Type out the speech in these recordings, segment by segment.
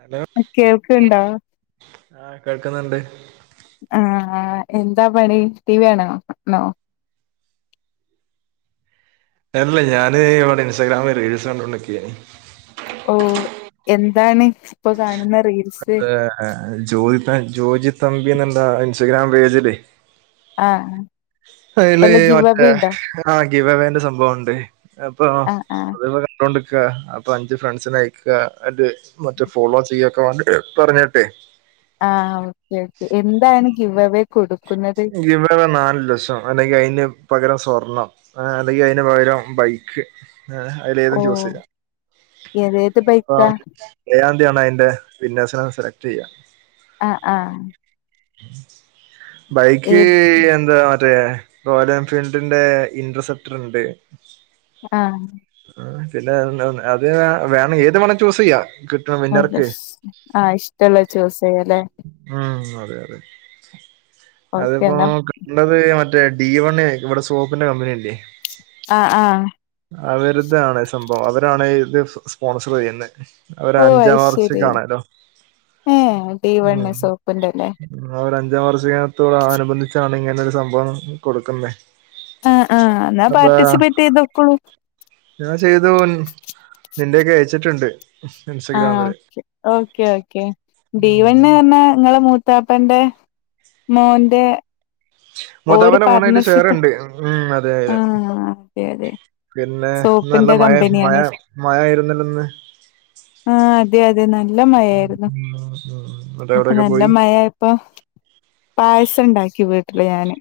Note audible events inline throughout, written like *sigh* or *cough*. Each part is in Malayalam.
ഹലോ കേൾക്കണ്ടാ ആഹ് കേൾക്കുന്നുണ്ട് ആഹ എന്താ പണി ടി വികാണ ആണോ അല്ല ഞാന് ഇവിടെ ഇൻസ്റ്റാഗ്രാം റീൽസ് കണ്ടുകൊണ്ടിരിക്കാണ് ഓ എന്താണ് ഇപ്പൊ കാണുന്ന റീൽ അ ജോജി ജോജി തമ്പിന്ന എന്താ ഇൻസ്റ്റഗ്രാം പേജല്ലേ ആഹ് അല വല്ല ഗിവ് മറ്റേ അവേ ഉണ്ടോ ആഹ ഗീവവേ വേന്റെ സംഭവണ്ട് അപ്പൊ ആഹ് ആഹ് അപ്പ കണ്ടോൊണ്ട്ക്ക അപ്പൊ അഞ്ച് ഫ്രണ്ട്സിനെ അയക്ക അ മറ്റേ ഫോളോ ചെയ്യക്കെ വേണ്ടി് പറഞ്ഞട്ടെ ആഹ് ഓക്കെ ഓക്കെ എന്താണ്വഗീവവേ ഗീവവേ നാല് ലക്ഷം അല്ലെങ്കിൽ അതിന് പകരം സ്വർണം അല്ലെങ്കിൽ അതിന് പകരം ബൈക്ക്ഹേ അതില ഏതും ചൂസ് ചെയ്യ ഏതഏത് ബൈക്ക ഏഴാന്തിയാണ് അതിന്റെ വിന്യസിനെ സെലക്ട് ചെയ്യ ആഹ ആഹ ബൈക്ക് ഏത് എന്താ മറ്റേ റോയൽ എൻഫീൽഡിന്റെ ഇന്റർസെപ്റ്റർ ഉണ്ട് ആഹ ആ പിന്നെ അത് വേണം ഏത് വേണം ചൂസ് ചെയ്യാ കിട്ടണം വിന്നർക്ക് ആഹ് ഇഷ്ടമുള്ള ചൂസ്ചെയ്യാലെ ഉം അതെ അതെ. ഓക്കെ അതിപ്പോ എന്നാ ഉള്ളത് മറ്റേ ഡി വണ് ആയിക്കും'. ഇവിടെ സോപ്പിന്റെ കമ്പനിയല്ലേ ആഹ ആഹ അവരിതാണ് സംഭവം. അവരാണ് ഇത് സ്പോൺസർ ചെയ്യുന്നെ ഓ അവരഞ്ചാം അത് ശരി വാർഷികാണല്ലോ. ഏഹ് ഡി വൺ സോപ്പിന്റെ അല്ലേ ഉം' അവരഞ്ചാം വാർഷികത്തോട് അനുബന്ധിച്ചാണ് ഇങ്ങനെ ഒരു സംഭവം കൊടുക്കുന്നേ ആഹ ആഹ് എന്നാൽ പാർട്ടിസിപ്പേറ്റ് ചെയ്ത് പോക്കുള്ളൂ. ഞാൻ ചെയ്തു. നിന്റെയൊക്കെ അയച്ചിട്ടുണ്ട്. ആഹ ഇൻസ്റ്റഗ്രാമില് ഓക്കേ ഓക്കേ ഓക്കെ. ഡി ഉം വൺന്ന് പറഞ്ഞാ നിങ്ങള മ ത്താപ്പന്റെ മോന്റെ ഓര് മൂത്താപ്പന്റ മോനായില് പാർട്ണർഷിപ്പ് ഷയറണ്ട്. ഉ അതെ അതെ. ആഹ് അതെ അതെ പിന്നെ നല്ല സോപ്പിന്റെ മഴ മഴ കമ്പനിയാണ് മഴായിരുന്നില്ല ഇന്ന് ആഹ അതെ അതെ. നല്ല മഴായിരുന്നു. ഇന്ന് മറ്റേ അപ്പൊ എവിടെയൊക്കെ നല്ല പോയി മഴ ഇപ്പൊ പായസം ഉണ്ടാക്കി വീട്ടില് ഞാന്.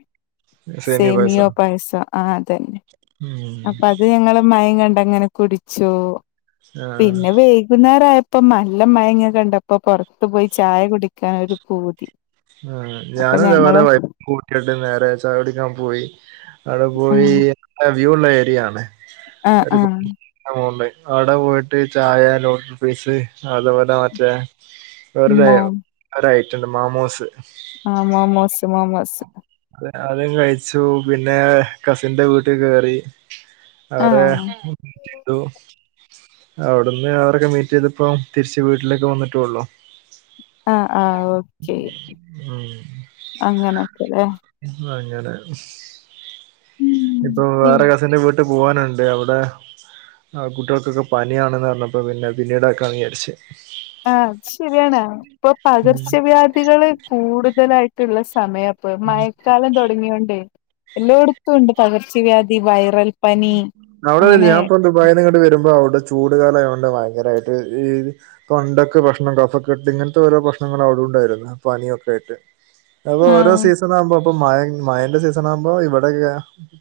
സേമിയ സേമിയോ പായസം പായസോ. ആഹ അതന്നെ. ഉം അപ്പ അത് ഞങ്ങള് മയം കണ്ടങ്ങനെ കുടിച്ചു. ആഹ് പിന്നെ വൈകുന്നേര ആ ഇപ്പൊ നല്ല മയങ്ങിന കണ്ടപ്പോ പുറത്തു പോയി ചായ കുടിക്കാനൊരു പൂതി. ഉ അപ്പൊ ഞാനു ഇതപോല ഞങ്ങള് വൈ കൂട്ടിട്ട് നേരെ ചായ കുടിക്കാൻ പോയി. അവിടെ പോയി ആഹ് വ്യൂ ഉള്ള ഏരിയ ആണ് ആഹ് ആഹ് ണ്ട് അവിടെ പോയിട്ട് ചായ ലോടട്ഫ്രൈസ് അതുപോലെ മറ്റേ വരുടെ മോ ഒരായിറ്റുണ്ട് മാമോസ് ആഹമോമോസ് മോമോസ്. അതും കഴിച്ചു. പിന്നെ കസിന്റെ വീട്ടിൽ കേറി. അവരെ ആഹ് അവിടുന്ന് അവരൊക്കെ മീറ്റ് ചെയ്തപ്പോ തിരിച്ച് വീട്ടിലേക്കെ വന്നിട്ടേള്ളു ആഹ ആഹ ഓക്കെ. അങ്ങനക്കെല്ലേ. ഇ അങ്ങനെ ഇപ്പൊ ഉം വേറെ കസിന്റെ വീട്ടു പോവാനുണ്ട്. അവിടെ ആ കുട്ടികൾക്കൊക്കെ പനിയാണെന്ന് പറഞ്ഞപ്പോ പിന്നെ പിന്നീട് ആക്കാന്ന് വിചാരിച്ചു. ആഹ. അത്ശരിയാണ്. ഇപ്പൊ പകർച്ചവ്യാധികള് കൂടുതലായിട്ടുള്ള സമയം. ഇപ്പ മഴക്കാലം തുടങ്ങിയൊണ്ടെ എല്ലായിടത്തും ഉണ്ട് പകർച്ചവ്യാധി വൈറൽ പനി അവിട അങ്ങനെ ഞൻപ്പ വയനങ്ങണ്ട് വരുമ്പോ അവിടെ ചൂട കാലം ആതുകൊണ്ട് ഭയങ്കരമായിട്ട് തൊണ്ടക്കെ പ്രശ്നം കഫക്കെട്ട് ഇങ്ങനത്തെ ഓരോ പ്രശ്നങ്ങൾ അവിട ഉണ്ടായിരുന്നു പനിയൊക്കെ ആയിട്ട് അപ്പൊ ഓരോ ആഹ് സീസൺ ആകുമ്പോ അപ്പ മഴ മഴന്റെ സീസണ ആകുമ്പോ ഇവിടെക്കെ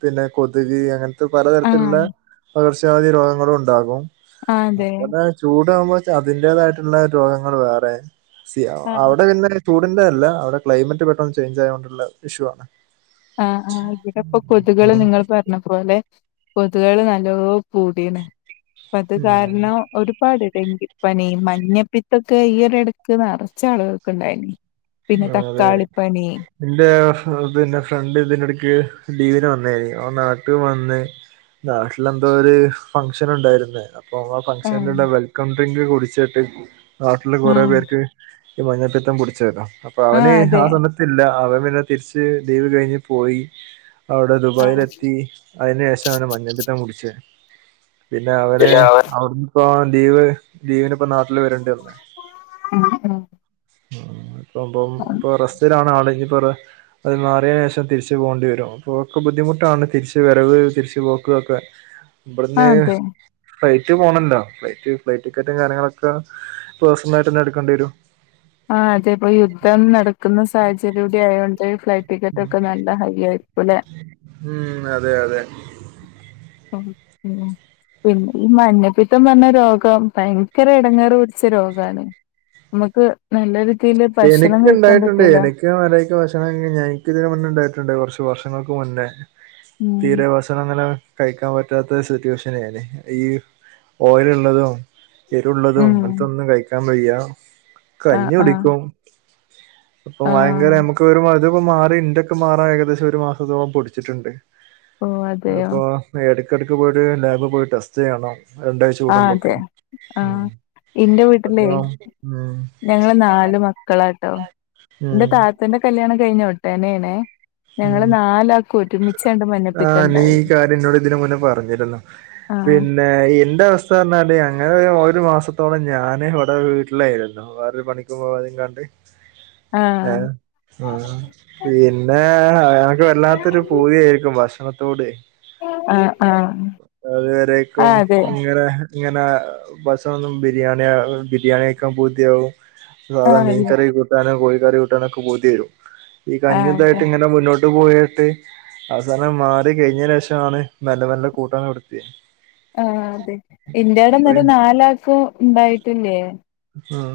പിന്നെ കൊതുകി അങ്ങനെ പലതരത്തിലുള്ള ആഹ് പകർച്ചവാതി രോഗങ്ങളും ഉണ്ടാകും ആഹ് അതെ അതുപോലെ ചൂടാകുമ്പോ അതിന്റേതായിട്ടുള്ള രോഗങ്ങൾ വേറെ സീ ആഹ് അവിടെ പിന്നെ ചൂടിൻ്റെ എല്ല അവിടെ ക്ലൈമറ്റ് പെട്ടെന്ന് ചേഞ്ച് ആയത്കൊണ്ടുള്ള ഇഷ്യൂ ആണ് ആഹ് ആഹ് ഇവിടെ ഇപ്പൊ കൊതുകള് ഉം. നിങ്ങൾ പറ ഞ്ഞ പോലെ കൊതുകള് നല്ലോ കൂടിണ് അത് ഉം. കാരണം ഒരു ഒരുപാട് ഡങ്കിപ്പനീ മഞ്ഞപ്പിത്തൊക്കെ ഈ ഒരു ഇടക്ക് നിറച്ച് ആളുകൾക്ക് ഇണ്ടായിനി പിന്നെ തക്കാളിപ്പനി ഇന്റെ പിന്നെ ഫ്രണ്ട് ഇതിന്റെ എടക്ക് ലീവിന് വന്നയ്നി ഓൻ നാട്ടു വന്ന് നാട്ടിലെന്തോ ഒരു ഫങ്ഷൻ ഉണ്ടായിരുന്നേ അപ്പോ ആ ആഹ് ഫംഗ്ഷനിലുള്ള വെൽക്കം ഡ്രിങ്ക് കുടിച്ചിട്ട് നാട്ടില് കുറെ ആഹ് പേർക്ക് ഈ മഞ്ഞപ്പിത്തം പുടിച്ചല്ലോ അപ്പൊ ആഹ് അവന് അതെ ആ സമയ ഇല്ല അവൻ പിന്നെ തിരിച്ച് ലീവ് കഴിഞ്ഞ് പോയി അവിടെ ആ ദുബായിൽ എത്തി അയിന് ശേഷം അവന് മഞ്ഞപ്പിത്തം പിടിച്ചേ പിന്നെ അവരെ അവ ഇപ്പം ലീവ് ലീവ്ന് ഇപ്പ നാട്ടില് വരേണ്ടി വന്ന് ഇപ്പം ഇപ്പൊ റസ്റ്റിലാണ് ആളെ ഇനിപ്പ അത് മാറിയ ശേഷം തിരിച്ച് പോകേണ്ടി വരും അപ്പോ ഒക്കെ ബുദ്ധിമുട്ടാണ് തിരിച്ച് വരവ് തിരിച്ച് പോക് ഒക്കെ *inaudible* ഇവട്ന്ന് അതെ ഫ്ലൈറ്റ് പോണല്ലോ ഫ്ലൈറ്റ് ഫ്ലൈറ്റ് ടിക്കറ്റും കാര്യങ്ങളൊക്ക പേഴ്സണലായിട്ട്തന്നെ എടുക്കേണ്ടി വരും ആ അതെപ്പോ യുദ്ധം നടക്കുന്ന സാഹചര്യം കുടി ആയതുകൊണ്ട് ഫ്ലൈറ്റ് ടിക്കറ്റ് ഒക്കെ നല്ല ഹൈ ആയിക്കും ലേ ഉം അതെ അതെ *unintelligible* പിന്നെ ഈ മഞ്ഞപ്പിത്തം പറഞ്ഞ രോഗം ഭയങ്കര എടങ്ങേറ് പിടിച്ച രോഗാണ് നമ്മക്ക് നല്ല രീതിയില് ഭക്ഷണം കഴിക്കാൻ പറ്റൂല *unintelligible* മര്യാദിക്ക് ഭക്ഷണം ഞ എനിക്ക് ഇതിന് മുന്നേ ഉണ്ടായിട്ടുണ്ട് കൊറച്ച് വർഷങ്ങൾക്ക് മുന്നേ ഉം തീരെ ഭക്ഷണം അങ്ങനെ കഴിക്കാൻ പറ്റാത്ത സിറ്റുവേഷനെയ്നി ഈ ഓയലുള്ളതും എരുള്ളതും ഉം അങ്ങൻത്തെ ഒന്നും കഴിക്കാൻ വയ്യാ ആഹ് കഞ്ഞി ആഹ് കുടിക്കും അപ്പൊ ഭയങ്കര ആഹ് നമുക്ക് വരു ഇത്പ്പോ മാറി ഇന്റെതൊക്കെ മാറാൻ ഏകദേശം ഒരു മാസത്തോളം പിടിച്ചിട്ടുണ്ട് ഓ അതെയോ അപ്പൊ ഇടക്കിടയ്ക്ക് പോയിട്ട് ലാബിൽ പോയി ടെസ്റ്റ് ചെയ്യണം രണ്ടാഴ്ച ആ കൂടുമ്പോക്കെ അതെ ആഹ് ഇന്റെ അപ്പൊ വീട്ടിലേ ഉം ഞങ്ങള് നാല് മക്കളാട്ടോ ഇന്റെ ഉം താത്തന്റെ കല്യാണം കഴിഞ്ഞ് ഉടനേണ് ഉ ആഹ് നീ മഞ്ഞപ്പിത്തണ്ടായി ഈ കാര്യം ഇന്നോട് ഇതിന് മുന്നേ പറഞ്ഞിരുന്നു ആഹ് പിൻ ന്നെ ഇന്റെ അവസ്ഥ പറഞ്ഞാല് അങ്ങനെ ഒരു മാസത്തോളം ഞാന് ഇവിടെ വീട്ടിലായിരുന്നു വേറൊരു പണിക്കും പോവതെയ്കാണ്ട് ആഹ് പിന്നെ ഏഹ് അനക്ക് വല്ലാത്തൊരു പൂതിയായിരിക്കും ഭക്ഷണത്തോട് ആഹ് ആഹ് അത് വെരേക്കും ആഹ് അതെ ഇങ്ങനെ ഇങ്ങനെ ഭക്ഷണമൊന്നും ബിരിയാണി ബിരിയാണി കഴിക്കാൻ പൂതിയാവും വേറെ ആഹ് മീൻ അതെ കറി കൂട്ടാനും കോഴിക്കറി കൂട്ടാന് ഒക്കെ പൂതിവരും ഈ കഞ്ഞി ആഹ് അതെ പിന്നെ മുന്നോട്ട് പോയിട്ട് അവസാനം മാറി കഴിഞ്ഞതിന്റെ ശേഷമാണ് മെല്ലെ മെല്ലെ കൂട്ടാന് തൊടുത്തിയത് ആഹ് അതെ ഇന്റാടെ എന്നിട്ട് നാലാക്കും ഉണ്ടായിട്ടില്ലേ ആഹ്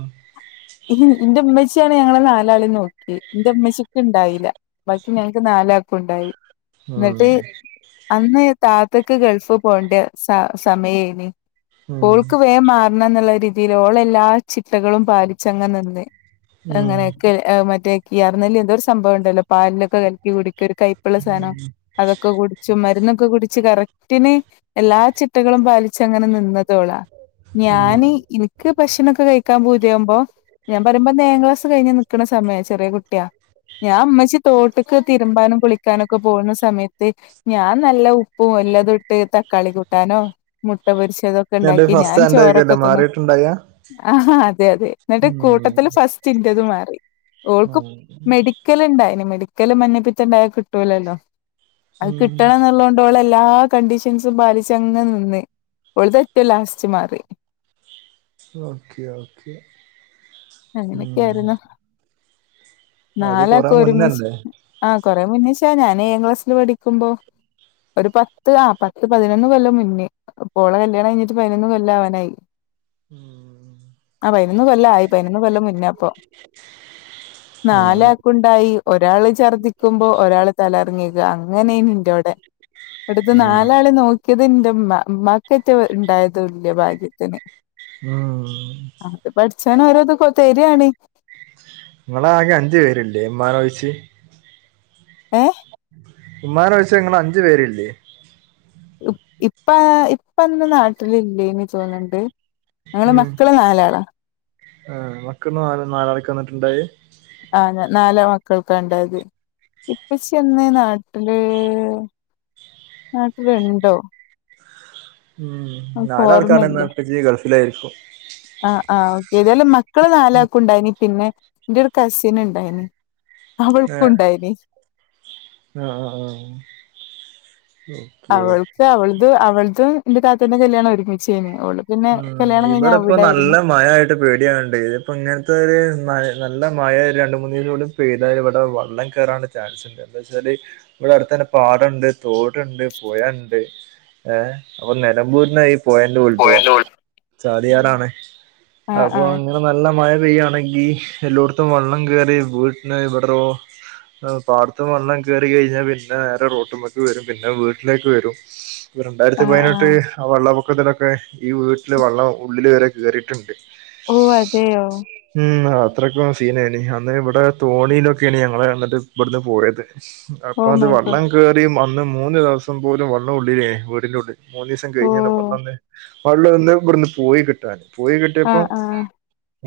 ഇന്റെ ഇമ്മച്ചിയാണ് ഞങ്ങളെ നാലാളെയും നോക്കിയത് ഇന്റെ ഇമ്മച്ചിക്ക് ഇണ്ടായിലാ ബാക്കി ഞങ്ങക്ക് നാലക്കും ഉണ്ടായി ഉം ന്നിട്ട് അന്ന് താത്തക്ക് ഗൾഫ് പോകേണ്ട സ സമയേനി ഉം ഓൾക്ക് വേം മാറണംന്നുള്ള രീതിയില് ഓളെല്ലാ ചിട്ടകളും പാലിച്ചങ്ങ നിന്ന് ഉം അങ്ങനെയൊക്കെ മറ്റേ കിയർ ന്നല്ലി എന്തോ ഒരു സംഭവം ഉണ്ടല്ലോ പാലിലൊക്കെ കഴി കുടിക്ക ഒരു കൈയ്പ്പിള്ള സാധനം അതൊക്കെ കുടിച്ചു മരുന്നൊക്കെ കുടിച്ച് കറക് റ്റ്ന് എല്ലാ ചിട്ടകളും പാലിിച്ചങ്ങനെ നിന്നതോളാ ഉം ഞാന്നി ഇക്ക് ഭക്ഷണൊക്കെ കയിക്കാൻ പൂതി യാമ്പോ ഞാമ്പറിയുമ്പോ ഏഴാം ക്ലാസ് കയിഞ്ഞുക്കണ സമയ ചെറിയ കുട്ടിയാ ഞാമ്മച്ചി തോട്ടക്ക് തിരുമ്പാനും കുളിക്കാനൊക്കെ പോകുന്ന സമയത്ത് ഞാൻ നല്ല ഉപ്പും എല്ലാംത്ട്ട് തക്കാളി കൂട്ടാനും മുട്ട പൊരിച്ചതും എന്നിട്ട് ക്കണ്ടാക്കി ഞാൻ ഫസ്റ്റ് അന്റായിരിക്കുംല്ലേ ചോറൊക്കെത്തിന്നും മാറിയിട്ടുണ്ടായ ആഹ അതെ അതെ ന്നിട്ട് ഉം കൂട്ടത്തില് ഫസ്റ്റിൻറത് മാറി ഉം ഓൾക്ക്മെഡി ക്കലിണ്ടായിനി മെഡിക്കല് മഞ്ഞപ്പിത്തണ്ടായ കിട്ടൂലല്ലോ അത് ഉം കിട്ടണംന്നുള്ളോണ്ട് ഓളല്ലാ കണ്ടീഷൻസും പാലിച്ചങ്ങ് നിന്ന്‌ ഓളെതെറ്റ് ലാസ്റ്റ് മാറി ഓക്കെ ഓക്കെ ഉം അങ്ങനെയൊക്കെയായിരുന്നു അത് കൊറെ നാലക്കൊരുമിച്ച് മുന്നല്ലേ ആഹ കൊറെ മുന്നേശാ ഞാനേ ഏഴാ ക്ലാസ്സിൽ പഠിക്ക്മ്പോ ഒരു പത്ത് ആ ഹ പത്ത് പതിനൊന്ന് കൊല്ല മുന്നേ ഓളെ കല്യാണം കയിഞ്ഞിട്ട് പതി നൊന്നുകൊല്ലാവനായി ഉം ആഹ പയിനൊന്ന് കൊല്ലായി പയിനൊന്നുകൊല്ലമുന്നാപ്പോ. ആഹ് നാലാക്കു ണ്ടായി ഒരാള് ഛർദ്ദിക്കുമ്പോ ഒരാള് തലറങ്ങി വിക അങ്ങനേനി ഇന്റോടെ അടുത്ത് ആഹ് നാലാളേ നോക്കിയത് ന്റെമ്മ ഉ മ്മാക്കറ്റെ ണ്ടായതല്യ ഭാഗ്യത്തിന് ഉം അത് പഠിച്ചാനോരോത് തെരാണ് ങ്ങളാകെ അഞ്ചേ പേര്ല്ലേ മ്മാനോയിച്ച് ഏഹ ഇമ്മാനോയിച്ചു ഇങ്ങളഞ്ചു പേര്ല്ലേ ഇപ്പാ ഇപ്പന്ന്‌ നാട്ടിലില്ലേനി തോന്ന്‌ണ്ട്‌ ഞങ്ങള് മക്കള് നാലാളാ ങ്ങക്ക് നാല് നാലാക്കെന്നിട്ടുണ്ടായെ ആഹ ഞ നാല്‌ മക്കൾക്കാണ്ടായത് ഇപ്പച്ചിയന്ന് നാട്ടില് നാട്ടിലുണ്ടോ ഉം ഓക്ക് നാലാൾ ക്കാരെന്ന ഓർമ്മയില്ലേ പ്പച്ചി ഗൾഫിലായിരിക്കും ആഹ് ആഹ ഏതായാലും മക്കള് നാലാക്കു ണ്ടായിന് പിന്നെ ന്റൊരു കസിന് ണ്ടായിന് അവൾക്കുണ്ടായിനി ആഹ ആഹ ആഹ അവൾക്ക് അവൾതും അവൾതും ന്റെ താത്തന്റെ കല്യാണം ഒരുമിച്ചേനി അവള് ഉം ഇവടപ്പം നല്ല മഴയായി പേടിയാൺണ്ട് ത്പ്പ ഇങ്ങൻത്തോര്നല്ല മയ രണ്ട് മൂന്നിലൂടി പെയ്താൽ ഇവിടെ വള്ളം കേറാനുള്ള ചാൻസ്ണ്ട് എന്താച്ചാല് ഇവിടെ അടുത്തന്നെ പാടണ്ട് തോടുണ്ട് പുയണ്ട് ഏഹ അപ്പൊ നിലമ്പൂരിന്ന ഈ പുഴന്റെ ഉത്ഭവം പോയല്ലോ. ചാലിയാറാണ് ആഹ് അപ്പൊ ആഹ് ഇങ്ങനെ നല്ല മഴ പെയ്യയാണെങ്കി എല്ലോടത്തും വെള്ളം കേറി വീട്ടന് ഇവിട്റോ പാടത്ത് വള്ളം കേറി കയിഞ്ഞാൽ പിന്നെ നേരെറൊട്ട് മക്ക് വരും പിന്നെ വീട്ടിലേക്ക് വരും രണ്ടായിരത്തി ആഹ് പതിനെട്ട് ആഹ് ആ വള്ളപ്പൊക്കത്തിലൊക്കെ ഈ വീട്ടില് വെള്ളം ഉള്ളില് വരെകേറീട്ടുണ്ട് ഓ അതെയോ *unintelligible* ഉം അത്രയ്ക്കും സീനേനി അന്ന് ഇവിടെ തോണിയിലൊക്കേനി ഞങ്ങള് എന്നിട്ട് ഇവിടുന്ന് പോയത്. ഓ അപ്പൊ അത് മൈ വെള്ളം ഗോഡ് കേറിമന്ന് മൂന്ന് ദിവസം പോലും വെള്ളം ഉള്ളില്ലേനി വീടിന്റെ ഉള്ളിൽ മൂന്നീസം ഓ കയിഞ്ഞിണ് വെള്ളൊന്ന് വെള്ളം ഒന്ന് ഇവിടെന്ന് പോയി കിട്ടാൻ പോയി കിട്ടിയപ്പം ആഹ് ആഹ്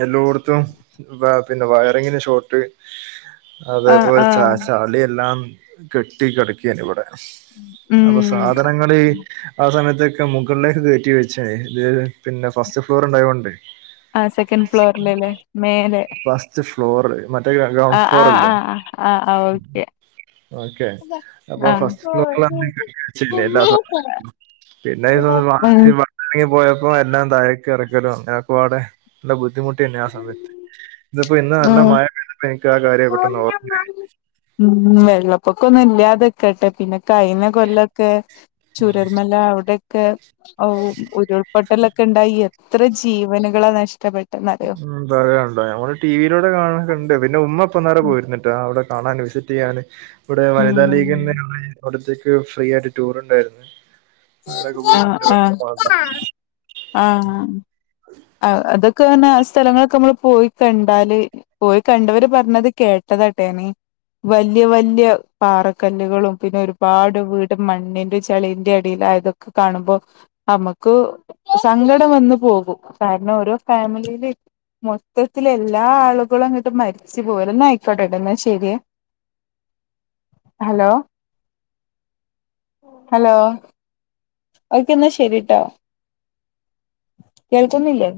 എല്ലോട്ത്തും പിന്നെ വയറിങ്ങിന്റെ ഷോർട്ട് ആഹ് അതേപ്പോലെ ച ആഹ് ചളിയെല്ലാം കെട്ടികെടക്കേനി ഇവടെ. അപ്പൊ ഉം സാധനങ്ങള് ആ സമയത്തൊക്കെ മുകളിലേക്ക് കേ റ്റി വച്ചയിന് ഇത് പിന്നെ ഫസ്റ്റ് ഫ്ലോർ ഉണ്ടായോണ്ടേ ആ സെക്കൻഡ് ഫ്ലോറില്ല്ലേ മേലേ സ്റ്റ് ഫ്ലോറില്‌ മറ്റേ ഗ്രൗണ്ട് ഫ്ലോർ ആഹ് അല്ലേ? ആഹ് ആഹ് ആഹ് ഓക്കെ ഓക്കെ അപ്പൊ ആഹ് ഫസ്റ്റ് ഫ്ളോറിലാണ് ഞങ്ങൾ വെച്ചിയിനെ എല്ലാ സധനങ്ങളും. പിന്നെ ഇത് ഉം *unintelligible* പോയപ്പോ എല്ലാം താഴേക്ക് ഇറക്കലും അങ്ങനൊക്കെ പാടെ. നല്ല ബുദ്ധിമുട്ടിയെന്ന്യാ ആ സമയത്ത് ഇതിപ്പോ ഇന്ന് നല്ല ആഹ് മഴ പെയ്തപ്പൊ എനിക്ക് ആ കാര്യാ പെട്ടെന്ന് ഓർത്തെ ഉം വെള്ളപ്പൊക്കൊന്നും ഇല്ലാതെക്കട്ടെ പിന്നെ കഴിഞ്ഞ കൊല്ലൊക്കെ ചുരൽമല അവിടെ ക്കെ ഉരുൾപൊട്ടലൊക്കെ ഉണ്ടായി എത്ര ജീവനുകളാ നഷ്ടപ്പെട്ടെന്നറിയോ? ഉം പറയാറുണ്ടോ ഞമ്മൾ ടി വി യിലൂടെ കാണല്ണ്ട് പിന്നെ ഉമ്മ ഇപ്പന്നാരെ പോയിരുന്നിട്ടോ. ഇവിടെ കട അന്വേഷിച്ച് ഞാൻ ഇവിടെ ഉം വനിതാ ലീഗി അവിടുത്തേക്ക് ഫ്രീ ആയിട്ട് ടൂർ ഉണ്ടായിരുന്നു. അവിടൊക്കെ പോയി ആഹ് ആഹ് *unintelligible* ആഹ് അതൊക്കെ പറഞ്ഞാ ആ സ്ഥലങ്ങളൊക്കെ നമ്മൾ പോയി കണ്ടാല് പോയി കണ്ടവര് പറഞ്ഞത് കേട്ടതാട്ടോ ഞാന് വല്ല്യ വല്ല്യ പാറക്കല്ലുകളും പിന്നെ ഒരുപാട് വീട് മണ്ണിന്റിം ചെളിന്റിം അടിയിലായതും കാണുമ്പോ നമുക്ക് സങ്കടം വന്ന് പോകും. കാരണം ഓരോ ഫാമിലിയില് മൊത്തത്തിൽ എല്ലാ ആളുകളും അങ്ങിട്ട് മരിച്ചു പോവല്ലേ ന്നാ ആയിക്കോട്ടെട്ടോ എന്നാ ശരിയേ. ഹലോ ഹലോ ഓക്കെ എന്നാ ശരിയിട്ടോ കേൾക്കുന്നില്ലേ?